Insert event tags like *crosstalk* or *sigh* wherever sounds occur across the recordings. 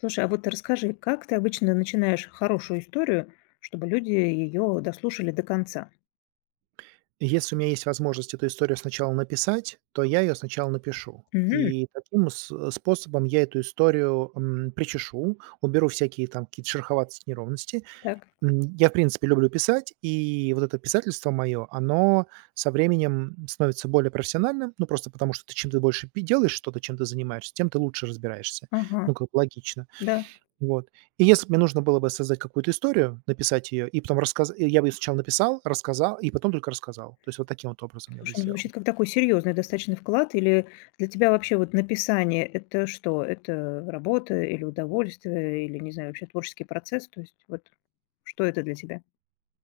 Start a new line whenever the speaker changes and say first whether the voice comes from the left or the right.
left: Слушай, а вот расскажи, как ты обычно начинаешь хорошую историю, чтобы люди ее дослушали до конца?
right: Если у меня есть возможность эту историю сначала написать, то я ее сначала напишу.
left: Мгм.
right: И таким способом я эту историю, причешу, уберу всякие там какие-то шероховатости, неровности.
left: Так.
right: Я, в принципе, люблю писать, и вот это писательство мое, оно со временем становится более профессиональным. Ну, просто потому что ты чем ты больше пи делаешь что-то, чем ты занимаешься, тем ты лучше разбираешься.
left: Ага.
right: Ну, как бы логично.
left: Да.
right: Вот. И если б мне нужно было бы создать какую-то историю, написать ее и потом рассказа я бы её сначала написал, рассказал и потом только рассказал. То есть вот таким вот образом я бы
left: Слушай, ну
right: сделал.
left: звучит как такой серьезный достаточно вклад. Или для тебя вообще вот написание– это что? Это работа или удовольствие, или, не знаю, вообще творческий процесс? То есть вот что это для тебя?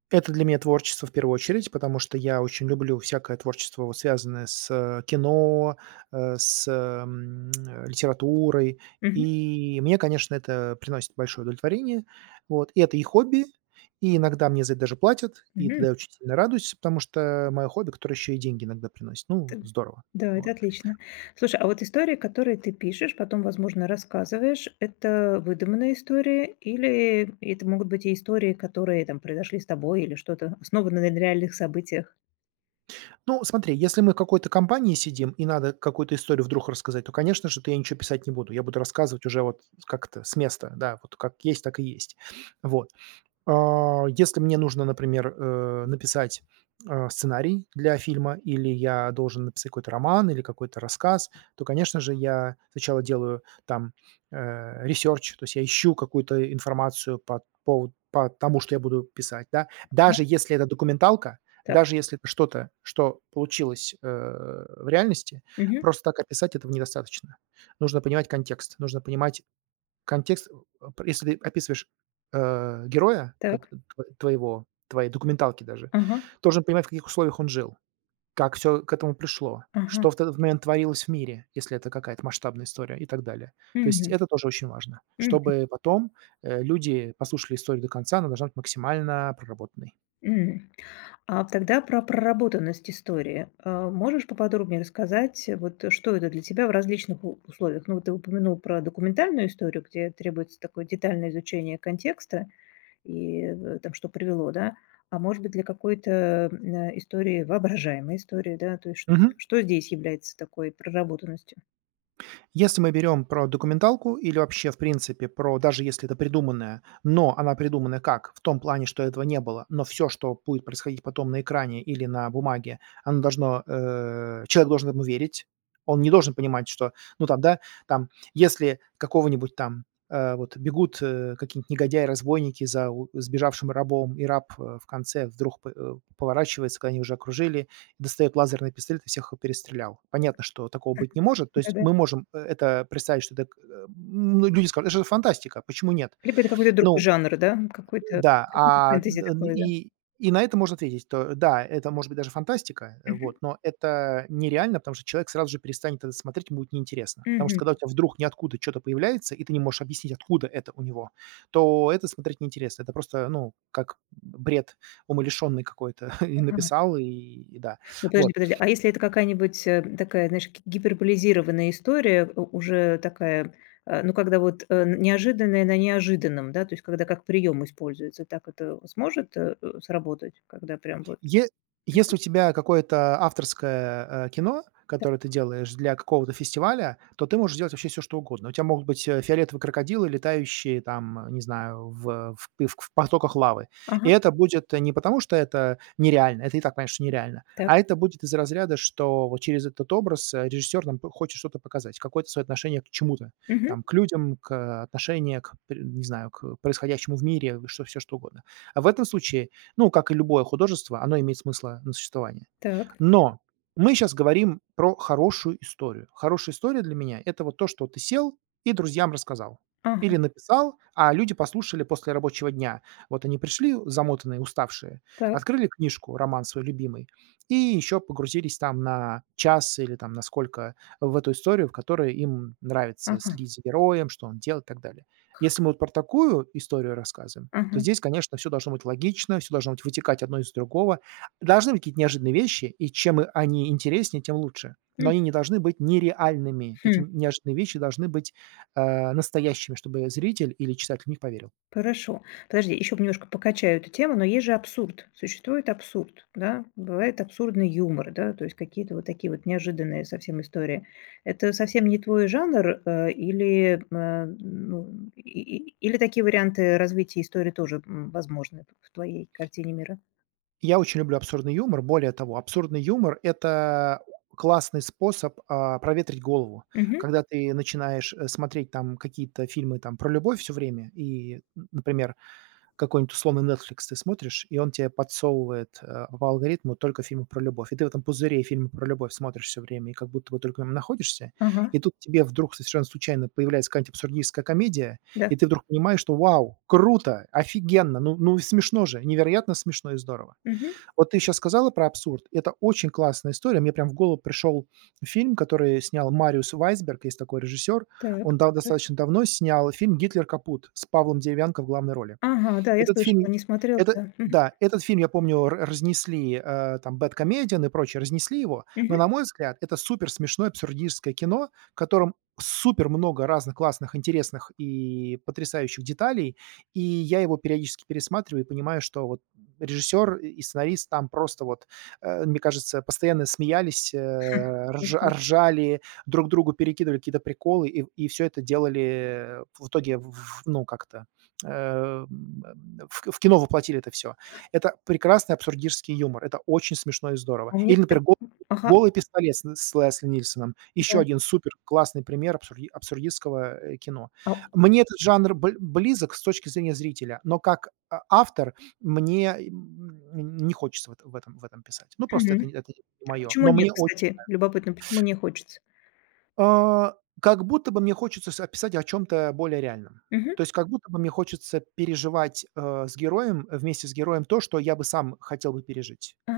right: Это для меня творчество в первую очередь, потому что я очень люблю всякое творчество, вот связанное с кино, с литературой.
left: Мгм.
right: И мне, конечно, это приносит большое удовлетворение. Вот. И это и хобби, и иногда мне за это даже платят, и
left: Мгм.
right: тогда я очень сильно радуюсь, потому что мое хобби, которое еще и деньги иногда приносит. Ну,
left: Т
right: здорово.
left: Да, это
right: Вот.
left: отлично. Слушай, а вот истории, которые ты пишешь, потом, возможно, рассказываешь, это выдуманные истории или это могут быть и истории, которые там произошли с тобой или что-то основано на реальных событиях?
right: Ну, смотри, если мы в какой-то компании сидим и надо какую-то историю вдруг рассказать, то, конечно же, то я ничего писать не буду. Я буду рассказывать уже вот как-то с места, да, вот как есть, так и есть. Вот. А, если мне нужно, например, написать сценарий для фильма или я должен написать какой-то роман или какой-то рассказ, то, конечно же, я сначала делаю там, ресерч, то есть я ищу какую-то информацию по тому, что я буду писать, да.
left: Ага,
right: Даже если это документалка,
left: так.
right: даже если это что-то, что получилось, в реальности,
left: Мгм.
right: просто так описать этого недостаточно. Нужно понимать контекст, нужно понимать контекст, если ты описываешь, героя кот
left: Так.
right: тво твоего, твоей документалки даже,
left: Ага.
right: должен понимать, в каких условиях он жил, как все к этому пришло,
left: Ага.
right: что в этот момент творилось в мире, если это какая-то масштабная история и так далее. То есть
left: Мгм.
right: это тоже очень важно,
left: Мгм.
right: чтобы потом, люди послушали историю до конца, она должна быть максимально проработанной.
left: М. А тогда про проработанность истории. А, можешь поподробнее рассказать, вот что это для тебя в различных у условиях? Ну, вот ты упомянул про документальную историю, где требуется такое детальное изучение контекста. И в там что привело, да. А может быть, для какой-то, истории, воображаемой истории, да, то есть ш
right: Мгм.
left: что здесь является такой проработанностью?
right: Если мы берем про документалку или вообще, в принципе, про даже если это придуманная, но она придумана как? В том плане, что этого не было, но все, что будет происходить потом на экране или на бумаге, человек должен этому верить. Он не должен понимать, что, ну, там, да, там, если какого-нибудь там, вот бегут, какие-нибудь негодяи-разбойники за у сбежавшим рабом, и раб, в конце вдруг поворачивается, когда они уже окружили, достает лазерный пистолет и всех перестрелял. Понятно, что такого быть не может. То есть
left: Да-да.
right: мы можем, это представить, что это, ну, люди скажут: "Это же фантастика, почему нет?"
left: Либо это какой-то другой
right: Ну
left: жанр, да, какой-то
right: да,
left: какой-то
right: а,
left: фэнтези
right: н
left: такое, да.
right: и на это можно ответить, то да, это может быть даже фантастика,
left: Мгм.
right: вот, но это нереально, потому что человек сразу же перестанет это смотреть, ему будет неинтересно. Потому что
left: Мгм.
right: когда у тебя вдруг ниоткуда что то появляется, и ты не можешь объяснить, откуда это у него, то это смотреть неинтересно. Это просто, ну, как бред умалишенный какой-то *laughs* и
left: Ага.
right: написал, и да.
left: Ну, подожди,
right: Вот.
left: подожди, а если это какая-нибудь, такая, знаешь, ги гиперболизированная история, у уже такая, ну, когда вот, неожиданное на неожиданном, да, то есть когда как прием используется, так это сможет, сработать, когда прям вот
right: Е если у тебя какое-то авторское, кино,
left: так?
right: которое ты делаешь для какого-то фестиваля, то ты можешь делать вообще все что угодно. У тебя могут быть, фиолетовые крокодилы, летающие там, не знаю, в потоках лавы. И
left: Ага,
right: это будет не потому, что это нереально, это и так, конечно, нереально,
left: так.
right: а это будет из разряда, что вот через этот образ, режиссер нам п хочет что-то показать, какое-то свое отношение к чему-то,
left: Мгм.
right: там, к людям, отношение к пр не знаю, к происходящему в мире, что все что угодно. А в этом случае ну, как и любое художество, оно имеет смысла на существование.
left: Так,
right: Но мы сейчас говорим про хорошую историю. Хорошая история для меня — это вот то, что ты сел и друзьям рассказал
left: ага,
right: или написал, а люди послушали после рабочего дня. Вот они пришли замотанные, уставшие,
left: так,
right: открыли книжку, роман свой любимый, и еще погрузились там на час или там на сколько в эту историю, в которой им нравится
left: ага,
right: следить за героем, что он делает и так далее. Если мы вот про такую историю рассказываем, то
left: ага,
right: здесь, конечно, все должно быть логично, все должно быть вытекать одно из другого. Должны быть какие-то неожиданные вещи, и чем они интереснее, тем лучше. Но
left: мгм.
right: они не должны быть нереальными. Эти неожиданные вещи должны быть настоящими, чтобы зритель или читатель в них поверил.
left: Хорошо. Подожди, еще немножко покачаю эту тему, но есть же абсурд. Существует абсурд, да? Бывает абсурдный юмор, да, то есть какие-то вот такие вот неожиданные совсем истории. Это совсем не твой жанр, или, ну, и или такие варианты развития истории тоже, возможны в твоей картине мира?
right: Я очень люблю абсурдный юмор. Более того, абсурдный юмор — это классный способ проветрить голову.
left: Мгм.
right: Когда ты начинаешь смотреть там какие-то фильмы там про любовь все время и, н например, какой-нибудь условный Netflix ты смотришь, и он тебе подсовывает по алгоритму только фильмы про любовь. И ты в этом пузыре фильмы про любовь смотришь все время и как будто бы только в нём находишься.
left: Ага,
right: И тут тебе вдруг совершенно случайно появляется какая-нибудь абсурдистская комедия,
left: да.
right: и ты вдруг понимаешь, что вау, круто, офигенно, ну и смешно же, невероятно смешно и здорово.
left: Мгм.
right: Вот ты сейчас сказала про абсурд. Это очень классная история. Мне прям в голову пришел фильм, который снял Мариус Вайсберг, есть такой режиссер.
left: Так,
right: Он да достаточно давно снял фильм "Гитлер капут" с Павлом Деревянко в главной роли.
left: ага, да, я
right: Этот
left: слышала,
right: фильм
left: не смотрела,
right: это
left: да.
right: да, этот фильм, я помню, р разнесли, там Bad Comedian и прочее, разнесли его,
left: Мгм,
right: но, на мой взгляд, это супер смешное абсурдистское кино, в котором супер много разных классных, интересных и потрясающих деталей. И я его периодически пересматриваю и понимаю, что вот режиссер и сценарист там просто вот, мне кажется, постоянно смеялись, э, рж
left: мгм.
right: ржали, друг другу перекидывали какие-то приколы, и всё это делали в итоге в ну, как-то э, в кино воплотили это все. Это прекрасный абсурдистский юмор. Это очень смешно и здорово.
left: А мне
right: Или, например,
left: тогда Ага,
right: "Голый пистолет" с Лесли Нильсоном. Еще
left: да.
right: один супер классный пример абсурдистского кино.
left: А,
right: Мне этот жанр бл близок с точки зрения зрителя, но как автор мне, не хочется в этом писать. Ну, просто это
left: мгм.
right: не-
left: А
right: мое.
left: почему нет, кстати? Любопытно, почему не хочется?
right: А, как будто бы мне хочется с описать о чем то более реальном.
left: Мгм.
right: То есть как будто бы мне хочется переживать с героем, э, вместе с героем то, что я бы сам хотел бы пережить.
left: А,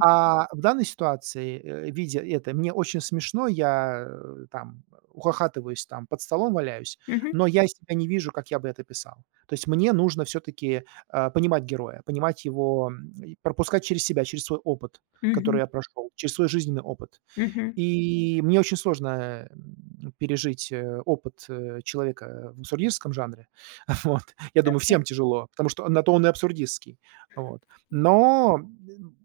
right: А в данной ситуации, видя это, мне очень смешно, я, там ухахатываюсь, там под столом валяюсь,
left: мгм,
right: но я себя не вижу, как я бы это писал. То есть мне нужно все таки понимать героя, понимать его, и пропускать через себя, через свой опыт,
left: мгм,
right: который я прошел, через свой жизненный опыт.
left: мгм.
right: И мне очень сложно, пережить опыт человека в абсурдистском жанре. *laughs* Вот. Я думаю,
left: Так,
right: всем тяжело, потому что на то он и абсурдистский. Вот. Но, м,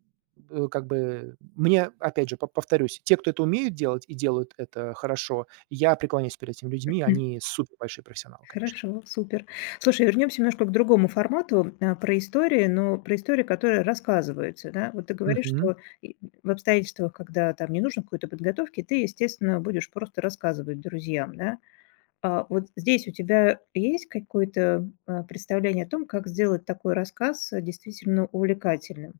right: э, как бы мне, опять же, по повторюсь, те, кто это умеют делать и делают это хорошо, я преклоняюсь перед этими людьми.
left: м,
right: Они супер большие профессионалы, конечно.
left: хорошо, супер. Слушай, вернемся немножко к другому формату, про истории, но про истории, которые рассказываются, да. Вот ты говоришь,
right: Мгм.
left: что и в обстоятельствах, когда там не нужно какой-то подготовки, ты, естественно, будешь просто рассказывать друзьям, да. А, вот здесь у тебя есть какое-то, представление о том, как сделать такой рассказ, действительно увлекательным?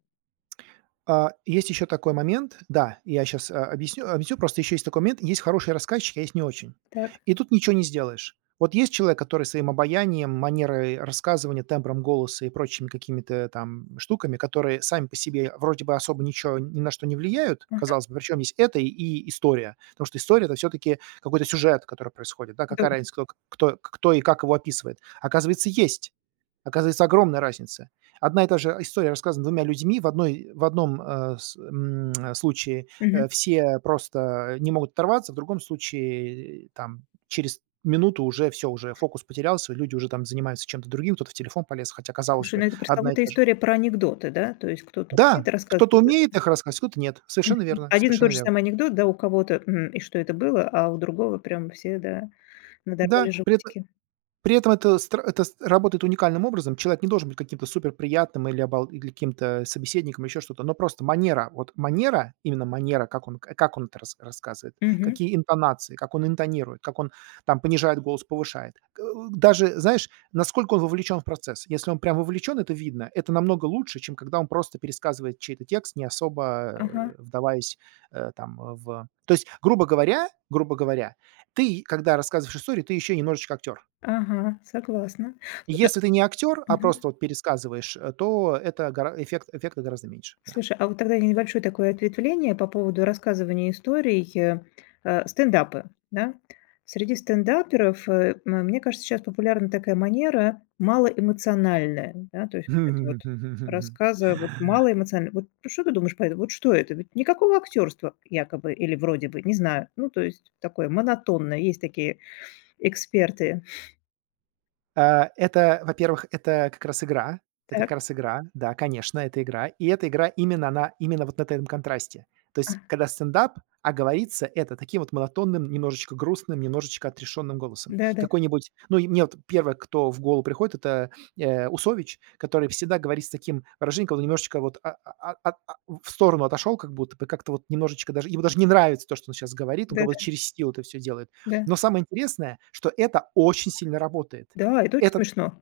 right: А, есть еще такой момент. Да, я сейчас объясню. Просто еще есть такой момент. Есть хороший рассказчик, а есть не очень.
left: Так.
right: И тут ничего не сделаешь. Вот есть человек, который своим обаянием, манерой рассказывания, тембром голоса и прочими какими-то там штуками, которые сами по себе вроде бы особо ничего ни на что не влияют,
left: М,
right: казалось бы, причем есть это и история. Потому что история — это все-таки какой-то сюжет, который происходит, да,
left: да.
right: какая разница, кто и как его описывает. Оказывается, есть. Оказывается, огромная разница. Одна и та же история рассказана двумя людьми. В одном случае,
left: Мгм.
right: э, все просто не могут оторваться, в другом случае, там, через минуту уже все уже фокус потерялся, люди уже там занимаются чем-то другим, кто-то в телефон полез, хотя, казалось
left: Слушай,
right: бы,
left: ну это
right: одна и
left: пресловутая
right: та же
left: история про анекдоты, да? То есть кто-то умеет
right: Да,
left: рассказывать.
right: кто-то умеет их рассказывать, кто-то нет. Совершенно
left: Мгм.
right: верно,
left: Один и
right: совершенно
left: тот же
right: верно.
left: самый анекдот, да, у кого-то: "М, и что это было?", а у другого прям все, да, надорвали
right: Да, при эт
left: животики.
right: При этом это стра это с работает уникальным образом. Человек не должен быть каким-то суперприятным или обал или каким-то собеседником, еще что-то, но просто манера, вот манера, именно манера, как он это рассказывает,
left: Мгм.
right: какие интонации, как он интонирует, как он там понижает голос, повышает. Даже, знаешь, насколько он вовлечен в процесс. Если он прям вовлечен, это видно. Это намного лучше, чем когда он просто пересказывает чей-то текст, не особо,
left: Ага,
right: э, вдаваясь, э, там, э, в То есть, грубо говоря, ты, когда рассказываешь историю, ты еще немножечко актер.
left: ага, согласна. Слушай
right: Если ты не актер, а
left: мгм.
right: просто вот пересказываешь то это гора эффект эффекта гораздо меньше, да.
left: Слушай, а вот тогда небольшое такое ответвление по поводу рассказывания историй, стендапы, да. Среди стендаперов, мне кажется, сейчас популярна такая манера малоэмоциональная, да, то есть вот это вот
right: *laughs*
left: рассказа вот малоэмоционально. Вот что ты думаешь по этому? Вот что это? Ведь никакого актерства якобы или вроде бы, не знаю. Ну, то есть такое монотонное. Есть такие эксперты.
right: А, это, во-первых, это как раз игра. Это
left: Так.
right: как раз игра. Да, конечно, это игра. И эта игра именно она именно вот на этом контрасте. То
left: А,
right: есть, когда стендап, говорится это таким вот монотонным, немножечко грустным, немножечко отрешенным голосом.
left: да-да,
right: Какой-нибудь, ну, и мне вот первое, кто в голову приходит, это, Усович, который всегда говорит с таким выражением, когда он немножечко вот в сторону отошел, как будто бы как-то вот немножечко даже ему даже не нравится то, что он сейчас говорит, он
left: да-да,
right: как будто
left: да.
right: через силу это все делает.
left: Да,
right: Но самое интересное, что это очень сильно работает.
left: да, это очень
right: Этот
left: смешно.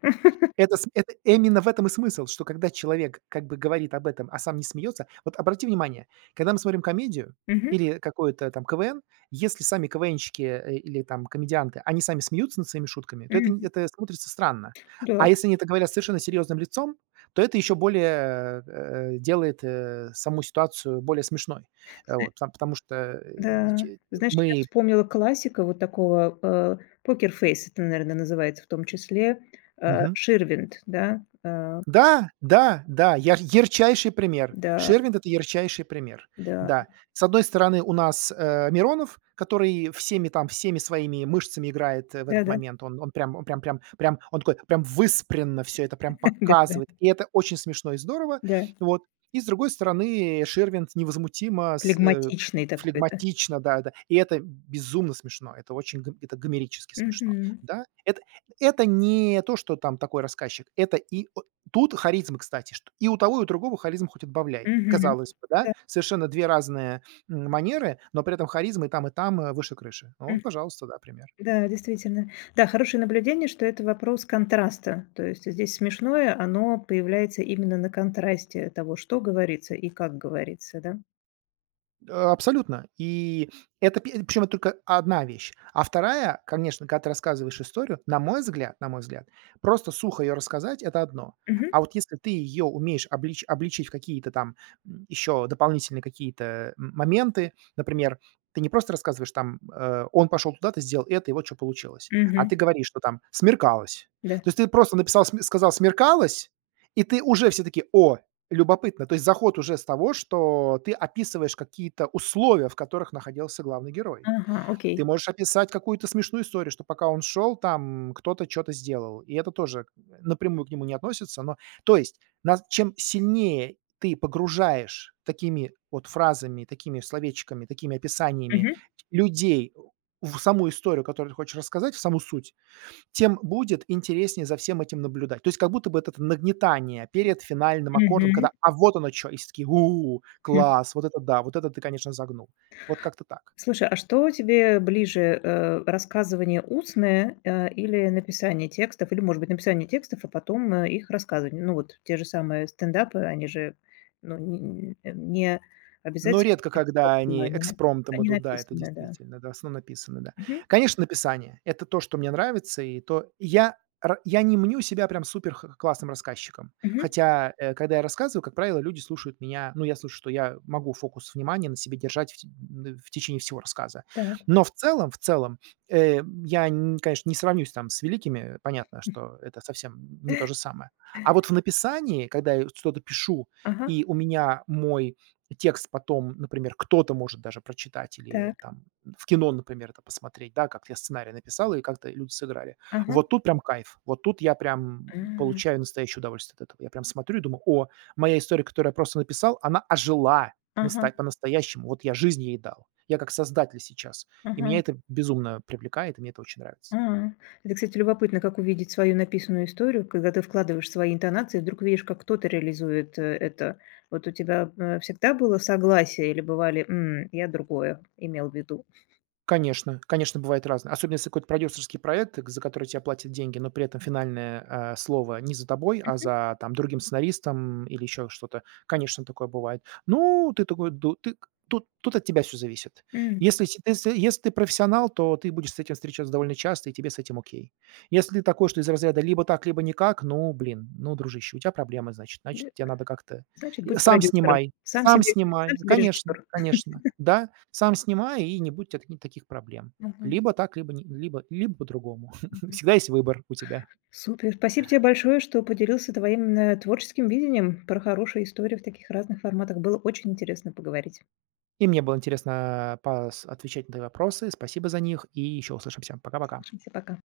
right: это именно в этом и смысл, что когда человек как бы говорит об этом, а сам не смеется. Вот обрати внимание, когда мы смотрим комедию
left: *laughs* Мгм,
right: или какой-то там КВН, если сами КВНщики, или там комедианты, они сами смеются над своими шутками, то это не
left: мгм,
right: это смотрится странно.
left: да.
right: А если они это говорят совершенно серьезным лицом, то это еще более, делает, саму ситуацию более смешной. Вот, там потому что, э,
left: Да.
right: че
left: Знаешь, я
right: мы
left: вспомнила классика вот такого, "Покер это, наверное, называется в том числе, Ширвинд, да,
right: да, да, да, яр ярчайший пример.
left: да,
right: Ширвинд — это ярчайший пример.
left: да,
right: Да. С одной стороны, у нас, Миронов, который всеми там, всеми своими мышцами играет, в
left: да-да,
right: этот
left: да-да,
right: момент. Он такой прям выспренно все это прям
left: *laughs* да, да,
right: показывает, и это очень смешно и здорово.
left: да,
right: Вот. И с другой стороны, Ширвинд невозмутимо
left: флегматичный такой, да.
right: флегматично, да-да. И это безумно смешно, это очень гомерически смешно.
left: Мгм,
right: Да, это не то, что там такой рассказчик, это. И тут харизма, кстати, что и у того, и у другого харизма хоть отбавляй.
left: мгм,
right: Казалось бы, да,
left: да,
right: совершенно 2 разные, манеры, но при этом харизма и там, выше крыши. Ну
left: м,
right: вот, пожалуйста, да, пример.
left: да, действительно. Да, хорошее наблюдение, что это вопрос контраста. То есть здесь смешное, оно появляется именно на контрасте того, что говорится и как говорится, да.
right: А, абсолютно. И это пе причем это только одна вещь. А вторая, конечно, когда ты рассказываешь историю, на мой взгляд, просто сухо ее рассказать — это одно.
left: Мгм,
right: А вот если ты ее умеешь обличить в какие-то там, еще дополнительные какие-то, моменты, например, ты не просто рассказываешь там, "Он пошел туда, ты сделал это, и вот что получилось". А
left: мгм,
right: ты говоришь, что там: "Смеркалось".
left: да.
right: То есть ты просто написал сме сказал: "Смеркалось", и ты уже все таки: "О!" Любопытно. То есть заход уже с того, что ты описываешь какие-то условия, в которых находился главный герой.
left: Ага, окей.
right: Ты можешь описать какую-то смешную историю, что пока он шел, там кто-то что то сделал. И это тоже напрямую к нему не относится, но. То есть нас чем сильнее ты погружаешь такими вот фразами, такими словечками, такими описаниями
left: Мгм.
right: людей в саму историю, которую ты хочешь рассказать, в саму суть, тем будет интереснее за всем этим наблюдать. То есть как будто бы это нагнетание перед финальным аккордом,
left: Мгм.
right: когда: "А вот оно что". И все такие: "У,
left: Хм.
right: класс, вот это да, вот это ты, конечно, загнул". Вот как-то так.
left: Слушай, а что тебе ближе, рассказывание устное, или написание текстов? Или, может быть, написание текстов, а потом, их рассказывание? Ну, вот те же самые стендапы, они же, ну, не
right: Но
left: обязательно
right: редко,
left: это
right: когда
left: текст, да,
right: они
left: они на
right: экспромтом
left: они
right: идут, да, это
left: написаны, да.
right: действительно, да, в основном написано, да.
left: Мгм,
right: Конечно, написание — это то, что мне нравится, и то я р я не мню себя прям супер х классным рассказчиком.
left: мгм.
right: Хотя, когда я рассказываю, как правило, люди слушают меня, ну, я слушаю, что я могу фокус внимания на себе держать в те н в течение всего рассказа.
left: Так,
right: Но в целом, я, н конечно, не сравнюсь там с великими, понятно, что это совсем не то же самое. А вот в написании, когда я что-то пишу,
left: ага,
right: и у меня мой текст потом, например, кто-то может даже прочитать или
left: так,
right: там в кино, например, это посмотреть, да, как я сценарий написал и как-то люди сыграли.
left: ага.
right: Вот тут прям кайф. Вот тут я прям
left: А,
right: получаю настоящее удовольствие от этого. Я прям смотрю и думаю: "О, моя история, которую я просто написал, она ожила
left: ага,
right: наста по-настоящему. Вот я жизнь ей дал. Я как создатель сейчас". И
left: ага.
right: меня это безумно привлекает, и мне это очень нравится.
left: А. Это, кстати, любопытно, как увидеть свою написанную историю, когда ты вкладываешь свои интонации, вдруг видишь, как кто-то реализует это. Вот у тебя всегда было согласие или бывали: «М, я другое имел в виду?»
right: Конечно, конечно, бывает разное. Особенно если какой-то продюсерский проект, к за который тебе платят деньги, но при этом финальное, слово не за тобой, а за, там, другим сценаристом или еще что-то. Конечно, такое бывает. Ну, ты такой ду ты тут от тебя все зависит.
left: М,
right: Если си если если ты профессионал, то ты будешь с этим встречаться довольно часто, и тебе с этим окей. Если ты такой, что из разряда либо так, либо никак, ну, блин, ну, дружище, у тебя проблемы, значит. Значит,
left: д-
right: тебе надо как-то
left: Значит,
right: и
left: будь
right: сам
left: продюсером.
right: снимай,
left: Сам
right: сам
left: себе, сам
right: снимай.
left: себе
right: Конечно,
left: режиссер.
right: конечно. Да, сам снимай, и не будет у тя таких проблем.
left: Мгм.
right: Либо так, либо не либо либо по-другому. *laughs*
left: Мгм.
right: Всегда есть выбор у тебя.
left: Супер. Спасибо тебе большое, что поделился твоим творческим видением про хорошие истории в таких разных форматах. Было очень интересно поговорить.
right: И мне было интересно пас отвечать на твои вопросы. Спасибо за них, и еще услышимся. Пока-пока.
left: Слышимся, пока.